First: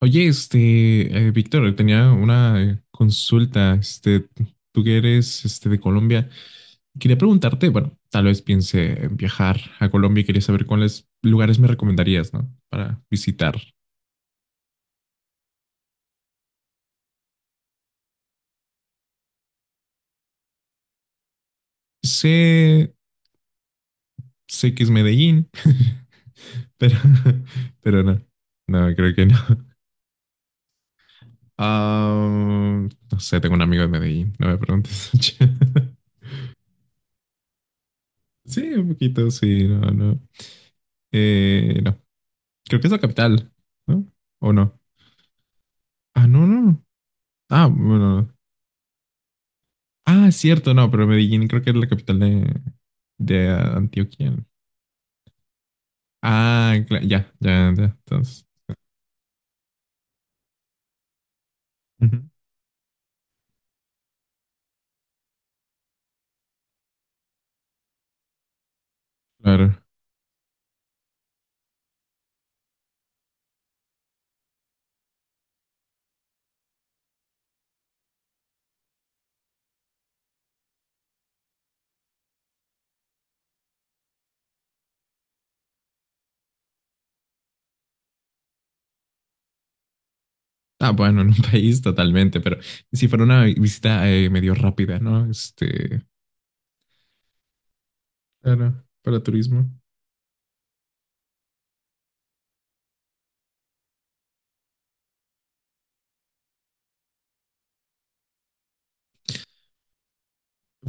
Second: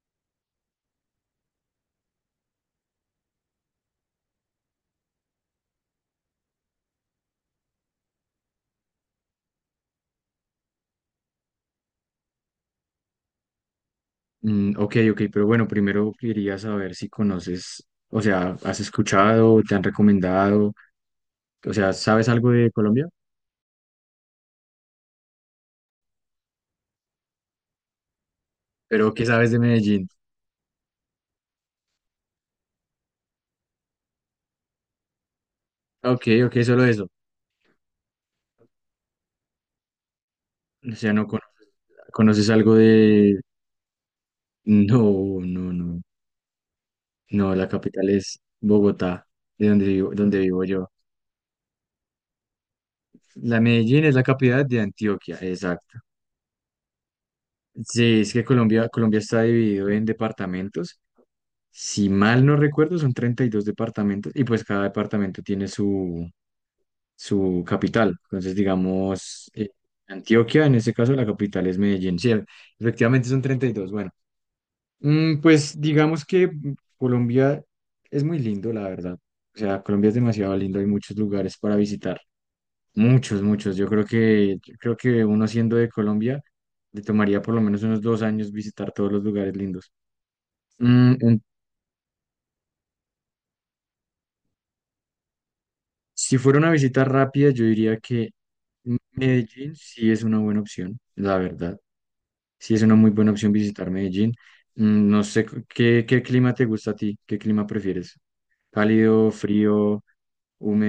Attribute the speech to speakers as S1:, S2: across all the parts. S1: Oye, Víctor, tenía una consulta, tú que eres, de Colombia, quería preguntarte, bueno, tal vez piense en viajar a Colombia y quería saber cuáles lugares me recomendarías, ¿no? Para visitar.
S2: Mm, ok, ok, pero bueno, primero quería saber si conoces, o sea, has escuchado, te han recomendado, o sea, ¿sabes algo de
S1: Sé,
S2: Colombia?
S1: sé que es Medellín, pero, pero no, no,
S2: Pero
S1: creo
S2: ¿qué
S1: que no.
S2: sabes de Medellín?
S1: Ah, no sé, tengo un amigo de Medellín, no me preguntes.
S2: Ok, ok, solo eso.
S1: Sí, un poquito, sí, no, no.
S2: O sea, no
S1: No,
S2: conoces algo
S1: creo que es la
S2: de.
S1: capital, ¿no? ¿O no?
S2: No, no, no.
S1: Ah, no, no. No.
S2: No,
S1: Ah,
S2: la capital
S1: bueno.
S2: es Bogotá, de
S1: Ah, es
S2: donde vivo
S1: cierto,
S2: yo.
S1: no, pero Medellín creo que es la capital de
S2: La Medellín es la
S1: Antioquia.
S2: capital de Antioquia, exacto.
S1: Ya, ya, ya,
S2: Sí, es que
S1: entonces.
S2: Colombia está dividido en departamentos. Si
S1: Ujú.
S2: mal no recuerdo, son 32 departamentos y pues cada departamento tiene su capital. Entonces, digamos,
S1: Claro.
S2: Antioquia, en ese caso, la capital es Medellín. Sí, efectivamente son 32. Bueno, pues digamos que Colombia es muy lindo, la verdad. O sea, Colombia es demasiado lindo, hay muchos lugares para visitar. Muchos, muchos. Yo creo que uno siendo de Colombia, le tomaría por lo menos unos 2 años visitar todos los lugares lindos.
S1: Ah,
S2: Mm,
S1: bueno, en un país totalmente, pero si fuera una visita medio rápida, ¿no?
S2: Si fuera una visita rápida, yo diría que
S1: Claro, para turismo.
S2: Medellín sí es una buena opción, la verdad. Sí es una muy buena opción visitar Medellín. No sé qué clima te gusta a ti, qué clima prefieres. Cálido, frío,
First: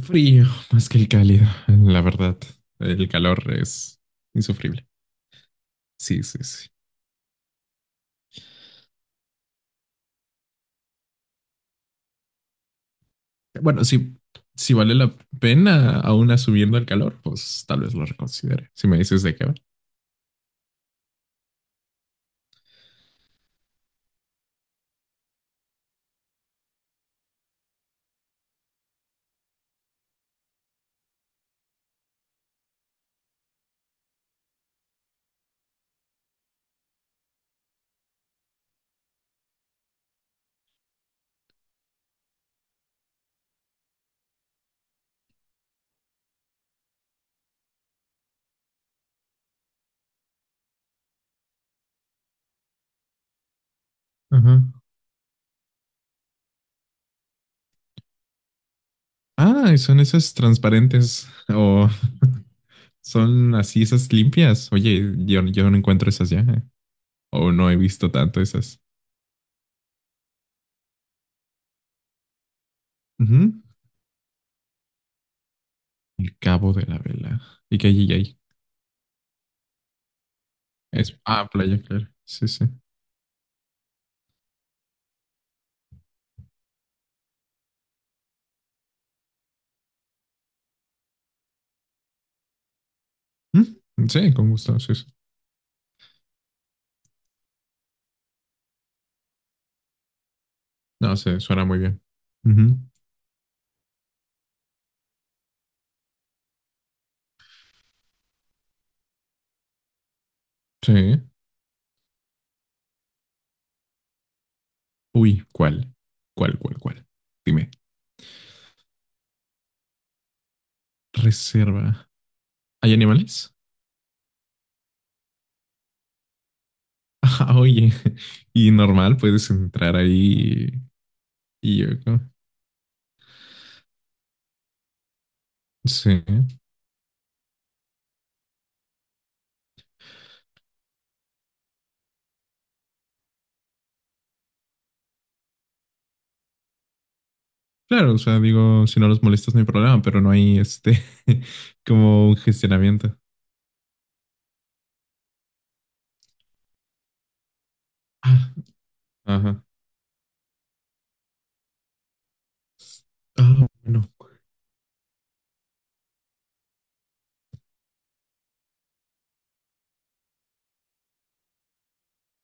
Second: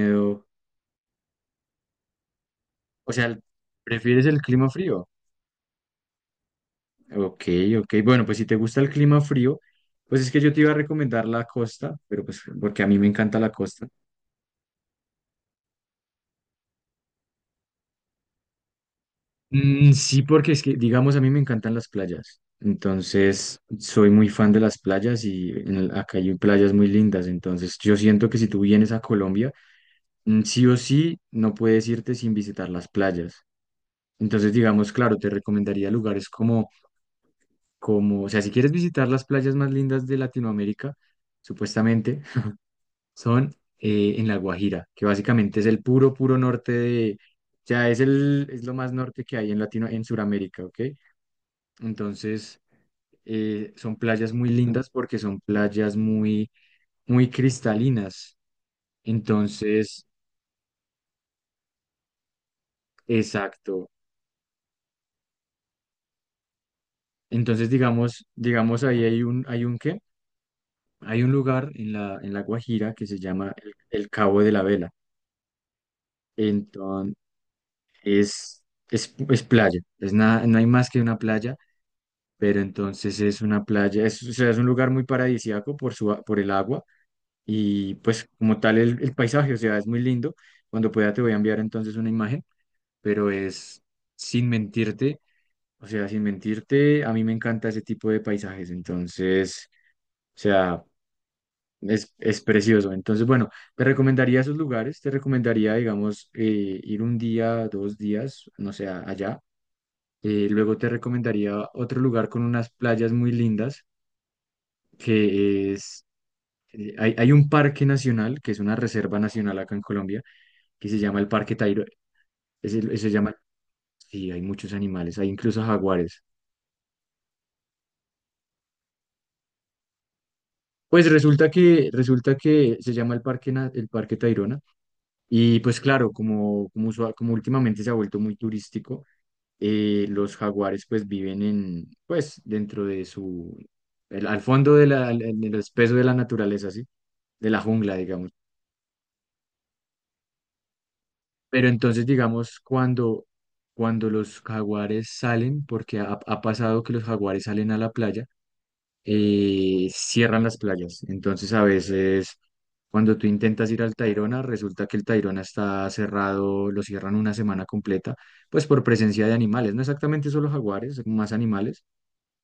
S1: Frío, más que el cálido, la verdad. El
S2: O sea,
S1: calor es
S2: ¿prefieres el clima
S1: insufrible.
S2: frío?
S1: Sí, sí, sí.
S2: Ok, ok. Bueno, pues si te gusta el clima frío, pues es que yo te iba a recomendar la costa, pero pues porque a mí me encanta la
S1: Bueno,
S2: costa.
S1: si vale la pena aún asumiendo el calor, pues tal vez lo reconsidere. Si me dices de qué va.
S2: Mm, sí, porque es que, digamos, a mí me encantan las playas. Entonces, soy muy fan de las playas y acá hay playas muy lindas. Entonces, yo siento que si tú vienes a Colombia, sí o sí, no puedes irte sin visitar las playas. Entonces, digamos, claro, te recomendaría lugares como, o sea, si quieres visitar las playas más lindas de Latinoamérica, supuestamente, son en La Guajira, que básicamente es el puro, puro norte de, o sea, es lo más norte que hay en en Sudamérica, ¿ok? Entonces, son playas muy
S1: Ajá.
S2: lindas porque son playas muy, muy cristalinas.
S1: Ah, ¿y son
S2: Entonces,
S1: esas transparentes o son así
S2: exacto.
S1: esas limpias? Oye, yo no encuentro esas ya. O
S2: Entonces,
S1: no he visto
S2: digamos,
S1: tanto esas.
S2: digamos, ahí hay un lugar en la Guajira que se llama
S1: Ujú.
S2: el Cabo de la Vela.
S1: El Cabo de la
S2: Entonces,
S1: Vela. ¿Y qué hay ahí?
S2: es, es playa. Es nada, no hay más que una
S1: Es, ah,
S2: playa,
S1: playa, claro. Sí,
S2: pero
S1: sí.
S2: entonces es una playa, o sea, es un lugar muy paradisíaco por el agua. Y pues como tal el paisaje, o sea, es muy lindo. Cuando pueda te voy a enviar entonces una imagen, pero es
S1: ¿Mm? Sí,
S2: sin
S1: con gusto. Sí, sí.
S2: mentirte, o sea, sin mentirte, a mí me encanta ese tipo de paisajes, entonces, o sea,
S1: No sé, suena muy bien.
S2: es
S1: Ujú.
S2: precioso. Entonces, bueno, te recomendaría esos lugares, te recomendaría, digamos, ir un día, 2 días, no sé, allá. Luego te
S1: Sí.
S2: recomendaría otro lugar con unas playas muy lindas,
S1: Uy,
S2: que
S1: ¿cuál?
S2: es,
S1: ¿Cuál, cuál,
S2: eh,
S1: cuál?
S2: hay, hay un
S1: Dime.
S2: parque nacional, que es una reserva nacional acá en Colombia que se llama el Parque Tayrona.
S1: Reserva. ¿Hay
S2: se llama,
S1: animales?
S2: sí, hay muchos animales, hay incluso jaguares.
S1: Ah, oye. Y normal, ¿puedes entrar ahí
S2: Pues resulta
S1: y
S2: que,
S1: yo?
S2: resulta que se llama el Parque Tayrona, y pues claro,
S1: Sí.
S2: como últimamente se ha vuelto muy turístico, los jaguares pues viven en, pues dentro de su, al fondo de la, en el espeso de la naturaleza, ¿sí? De la jungla,
S1: Claro, o
S2: digamos.
S1: sea, digo, si no los molestas no hay problema, pero no hay este
S2: Pero entonces,
S1: como un
S2: digamos,
S1: gestionamiento.
S2: cuando los jaguares salen, porque ha pasado que los jaguares salen a la playa,
S1: Ah, ajá.
S2: cierran las playas. Entonces, a veces, cuando tú
S1: Ah,
S2: intentas ir al
S1: bueno.
S2: Tayrona, resulta que el Tayrona está cerrado, lo cierran una semana completa, pues por presencia de animales. No exactamente solo jaguares, más animales,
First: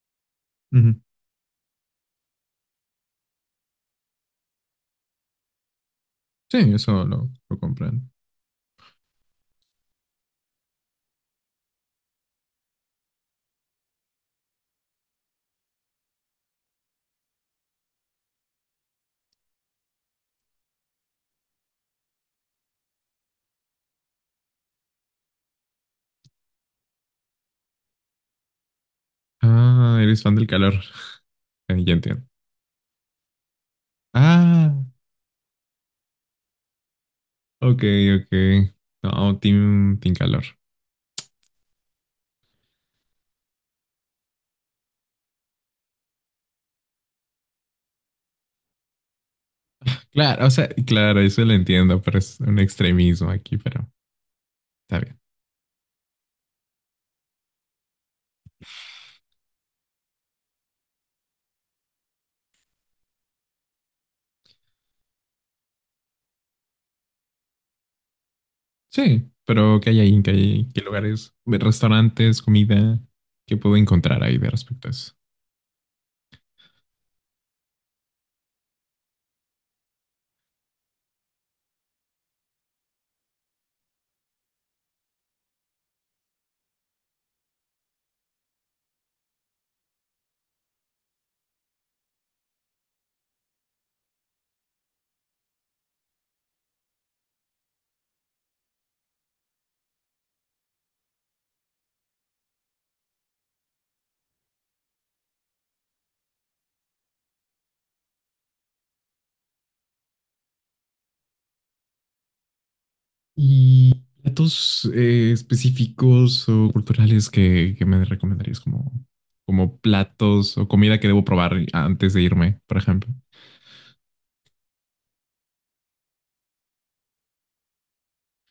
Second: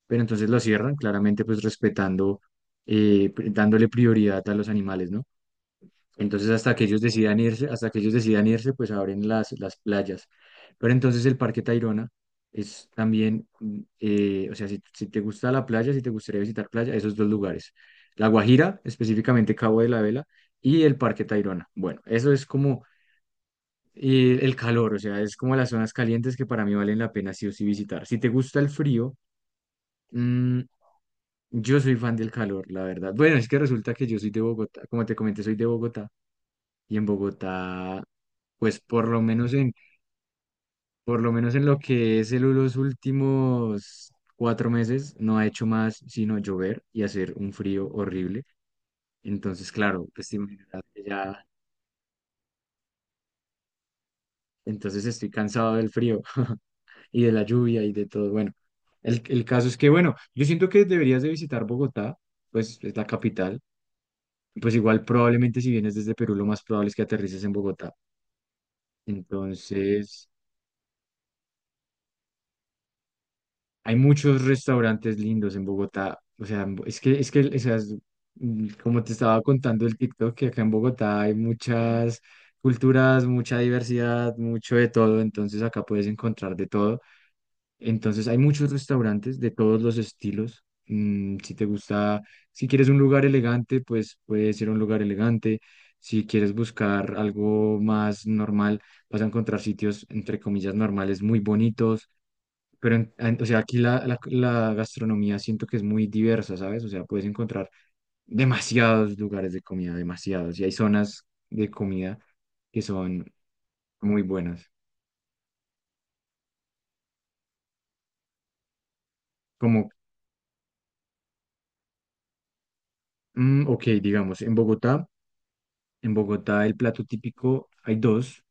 S2: pero entonces lo
S1: Ujú.
S2: cierran, claramente, pues respetando, dándole prioridad a los animales, ¿no? Entonces,
S1: Sí,
S2: hasta que ellos
S1: eso lo,
S2: decidan
S1: lo
S2: irse, hasta que
S1: comprendo.
S2: ellos decidan irse, pues abren las playas. Pero entonces el Parque Tayrona es también, o sea, si te gusta la playa, si te gustaría visitar playa, esos dos lugares. La Guajira, específicamente Cabo de la Vela, y el Parque Tayrona. Bueno, eso es como el calor, o sea, es como las zonas calientes que para mí valen la pena sí o sí visitar. Si te gusta el frío,
S1: Ah, eres fan del
S2: mm,
S1: calor.
S2: yo
S1: Ya
S2: soy fan
S1: entiendo.
S2: del calor, la verdad. Bueno, es que resulta que yo soy de
S1: Ah,
S2: Bogotá, como te comenté, soy de Bogotá y en
S1: ok,
S2: Bogotá,
S1: ok.
S2: pues por lo
S1: No,
S2: menos en,
S1: team, team calor.
S2: por lo menos en lo que es los últimos 4 meses, no ha hecho más sino llover y hacer un frío horrible. Entonces, claro, pues te
S1: Claro, o sea,
S2: imaginarás que
S1: claro,
S2: ya,
S1: eso lo entiendo, pero es un extremismo aquí, pero está
S2: entonces
S1: bien.
S2: estoy cansado del frío y de la lluvia y de todo. Bueno, el caso es que, bueno, yo siento que deberías de visitar Bogotá, pues es la capital. Pues igual probablemente si vienes desde Perú, lo más probable es que aterrices en Bogotá.
S1: Sí, pero ¿qué hay ahí?
S2: Entonces,
S1: ¿Qué hay? ¿Qué lugares? ¿Restaurantes? ¿Comida? ¿Qué puedo
S2: hay
S1: encontrar ahí
S2: muchos
S1: de respecto a eso?
S2: restaurantes lindos en Bogotá. O sea, es que, o sea, como te estaba contando el TikTok, que acá en Bogotá hay muchas culturas, mucha diversidad, mucho de todo. Entonces acá puedes encontrar de todo. Entonces hay muchos restaurantes de todos los estilos. Si quieres un lugar elegante, pues puede ser un lugar elegante. Si quieres buscar algo más normal, vas a encontrar sitios, entre comillas, normales muy bonitos, pero, o sea, aquí la gastronomía siento que es muy diversa, ¿sabes? O sea, puedes encontrar demasiados lugares de comida, demasiados. Y hay zonas de comida que son
S1: ¿Y
S2: muy buenas.
S1: platos específicos o culturales que me recomendarías como, como
S2: Como,
S1: platos o comida que debo probar antes de irme, por ejemplo?
S2: ok, digamos, en Bogotá el plato típico hay dos.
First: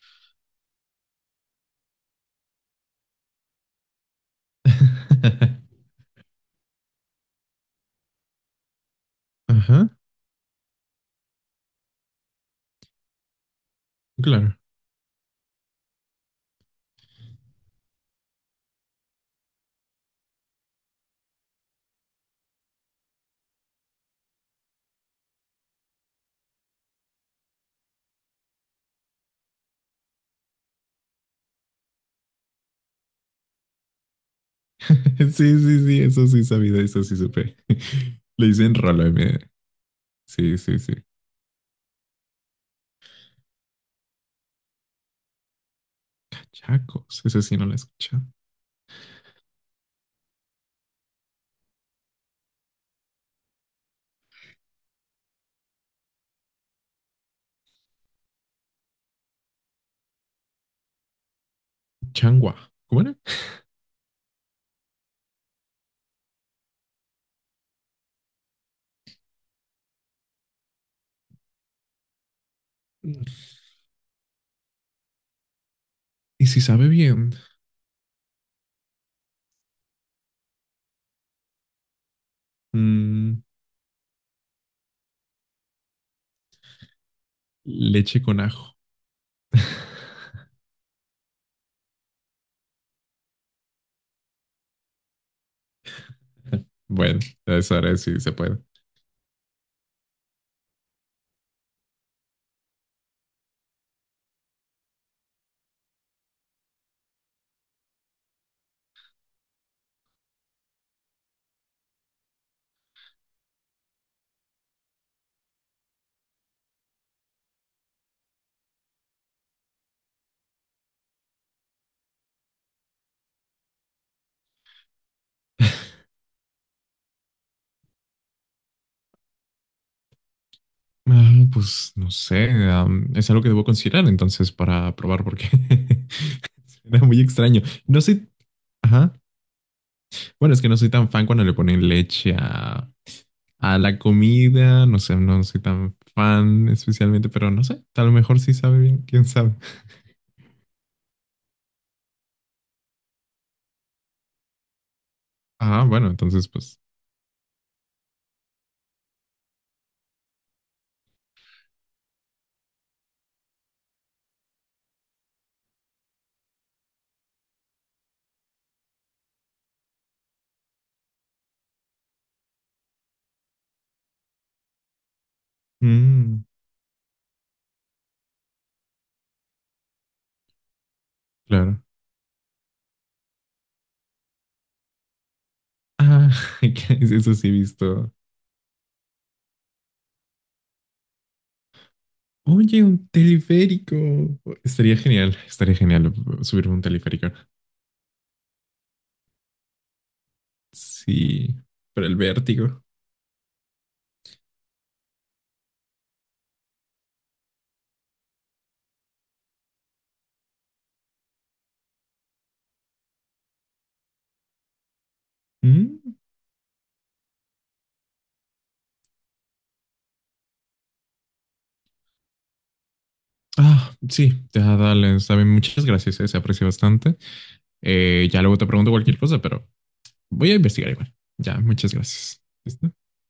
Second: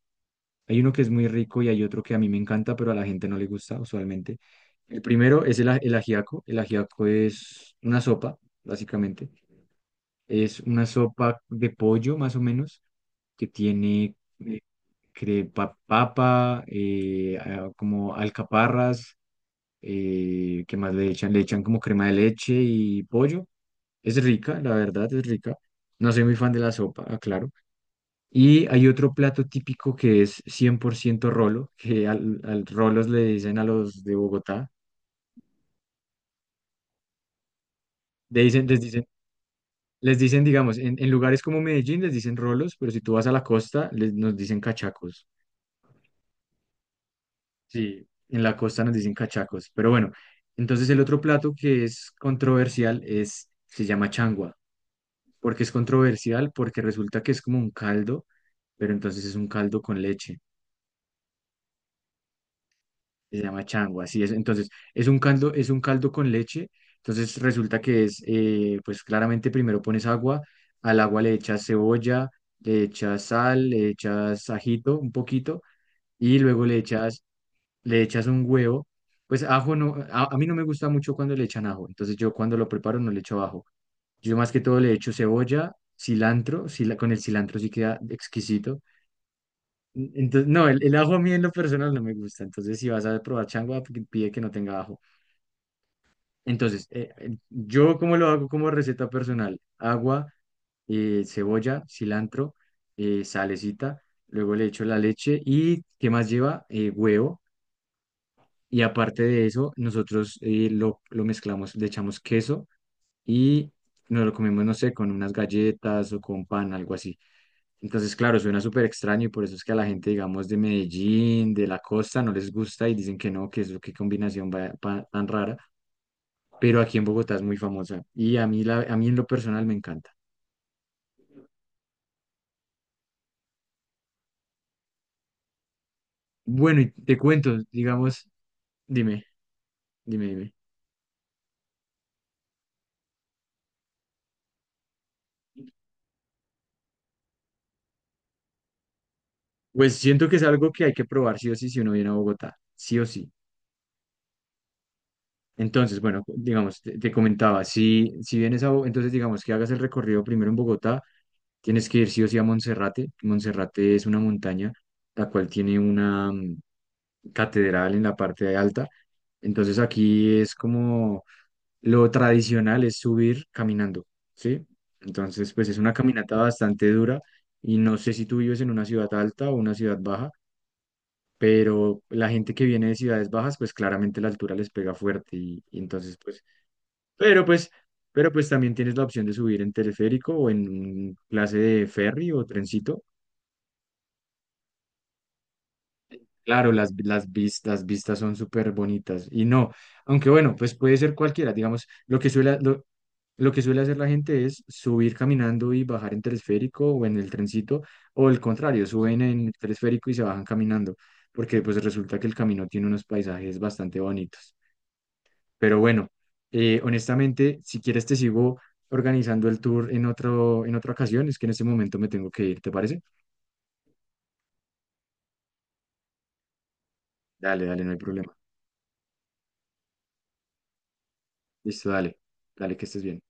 S2: Hay uno que es muy rico y hay otro que a mí me encanta, pero a la gente no le gusta usualmente. El primero es el ajiaco. El ajiaco es una sopa, básicamente.
S1: Ajá,
S2: Es una sopa de pollo, más o menos, que tiene
S1: claro.
S2: papa, como alcaparras, ¿qué más le echan? Le echan como crema de leche y pollo. Es rica, la verdad, es rica. No soy muy fan de la sopa, aclaro. Y hay otro plato típico que es 100% rolo, que al rolos le dicen a los de Bogotá,
S1: Sí, sí, sí, eso sí sabía, eso sí supe.
S2: le
S1: Le
S2: dicen,
S1: dicen
S2: les dicen,
S1: rolo, me-
S2: les dicen,
S1: Sí,
S2: digamos,
S1: sí, sí.
S2: en lugares como Medellín les dicen rolos, pero si tú vas a la costa, les, nos dicen cachacos.
S1: Chacos, eso sí no lo he
S2: Sí,
S1: escuchado.
S2: en la costa nos dicen cachacos, pero bueno, entonces el otro plato que es controversial se llama changua. ¿Por qué es controversial? Porque resulta que es como un caldo, pero entonces es un caldo con leche.
S1: Changua, ¿cómo era?
S2: Se llama changua, así es. Entonces, es un caldo con leche. Entonces resulta que pues claramente primero pones agua, al agua le echas cebolla, le echas
S1: Mm.
S2: sal, le echas ajito un poquito, y
S1: Y si
S2: luego le
S1: sabe
S2: echas
S1: bien,
S2: le echas un huevo. Pues ajo no, a mí no me gusta mucho cuando le echan ajo, entonces yo cuando lo preparo no le echo
S1: mm,
S2: ajo. Yo más que todo le echo cebolla, cilantro, con el cilantro sí queda
S1: leche con ajo.
S2: exquisito. Entonces, no, el ajo a mí en lo personal no me gusta, entonces si vas a probar changua, pide que no tenga ajo. Entonces,
S1: Bueno, a esa hora
S2: yo como
S1: sí
S2: lo
S1: se
S2: hago
S1: puede.
S2: como receta personal, agua, cebolla, cilantro, salecita, luego le echo la leche y ¿qué más lleva? Huevo. Y aparte de eso, nosotros lo mezclamos, le echamos queso y nos lo comemos, no sé, con unas galletas o con pan, algo así. Entonces, claro, suena súper extraño y por eso es que a la gente, digamos, de Medellín, de la costa, no les gusta y dicen que no, que es qué combinación tan rara. Pero aquí en Bogotá es muy famosa y a mí en lo personal me encanta.
S1: Ah, pues no sé, am, es algo que debo considerar entonces para probar porque
S2: Bueno, y
S1: suena
S2: te
S1: muy
S2: cuento,
S1: extraño. No
S2: digamos,
S1: soy, ajá,
S2: dime, dime, dime.
S1: bueno, es que no soy tan fan cuando le ponen leche a la comida, no sé, no soy tan fan especialmente, pero no sé, a lo mejor sí sabe bien, quién sabe.
S2: Pues siento que es algo que hay que probar sí o sí si uno viene a Bogotá, sí o sí.
S1: Ah,
S2: Entonces,
S1: bueno,
S2: bueno,
S1: entonces pues,
S2: digamos, te comentaba, si vienes entonces digamos que hagas el recorrido primero en Bogotá, tienes que ir sí o sí a Monserrate. Monserrate es una montaña, la cual tiene una catedral en la parte de alta. Entonces aquí es como lo tradicional es subir caminando, ¿sí? Entonces, pues es una caminata
S1: mm,
S2: bastante dura y no sé si tú vives en una ciudad alta o una ciudad baja,
S1: claro.
S2: pero la gente que viene de ciudades bajas, pues claramente la altura les pega fuerte y entonces,
S1: Ah,
S2: pues
S1: que eso
S2: pero
S1: sí he
S2: pues,
S1: visto.
S2: pero pues también tienes la opción de subir en teleférico o en un clase de ferry o
S1: Oye,
S2: trencito.
S1: un teleférico. Estaría genial subirme
S2: Claro,
S1: a un
S2: las
S1: teleférico.
S2: vistas son súper bonitas. Y no, aunque bueno, pues puede ser cualquiera.
S1: Sí,
S2: Digamos,
S1: pero el
S2: lo que suele,
S1: vértigo.
S2: lo, lo que suele hacer la gente es subir caminando y bajar en teleférico o en el trencito, o el contrario, suben en el teleférico y se bajan caminando, porque pues resulta que el camino tiene unos paisajes bastante bonitos. Pero bueno,
S1: Mm.
S2: honestamente, si quieres te sigo organizando el tour en otra ocasión. Es que en este momento me tengo que ir, ¿te parece?
S1: Ah, sí, ya dale, está bien, muchas gracias, se aprecia bastante.
S2: Dale, dale, no hay problema.
S1: Ya luego te pregunto cualquier cosa, pero voy a investigar igual. Ya,
S2: Listo,
S1: muchas
S2: dale.
S1: gracias.
S2: Dale, que
S1: ¿Listo?
S2: estés bien.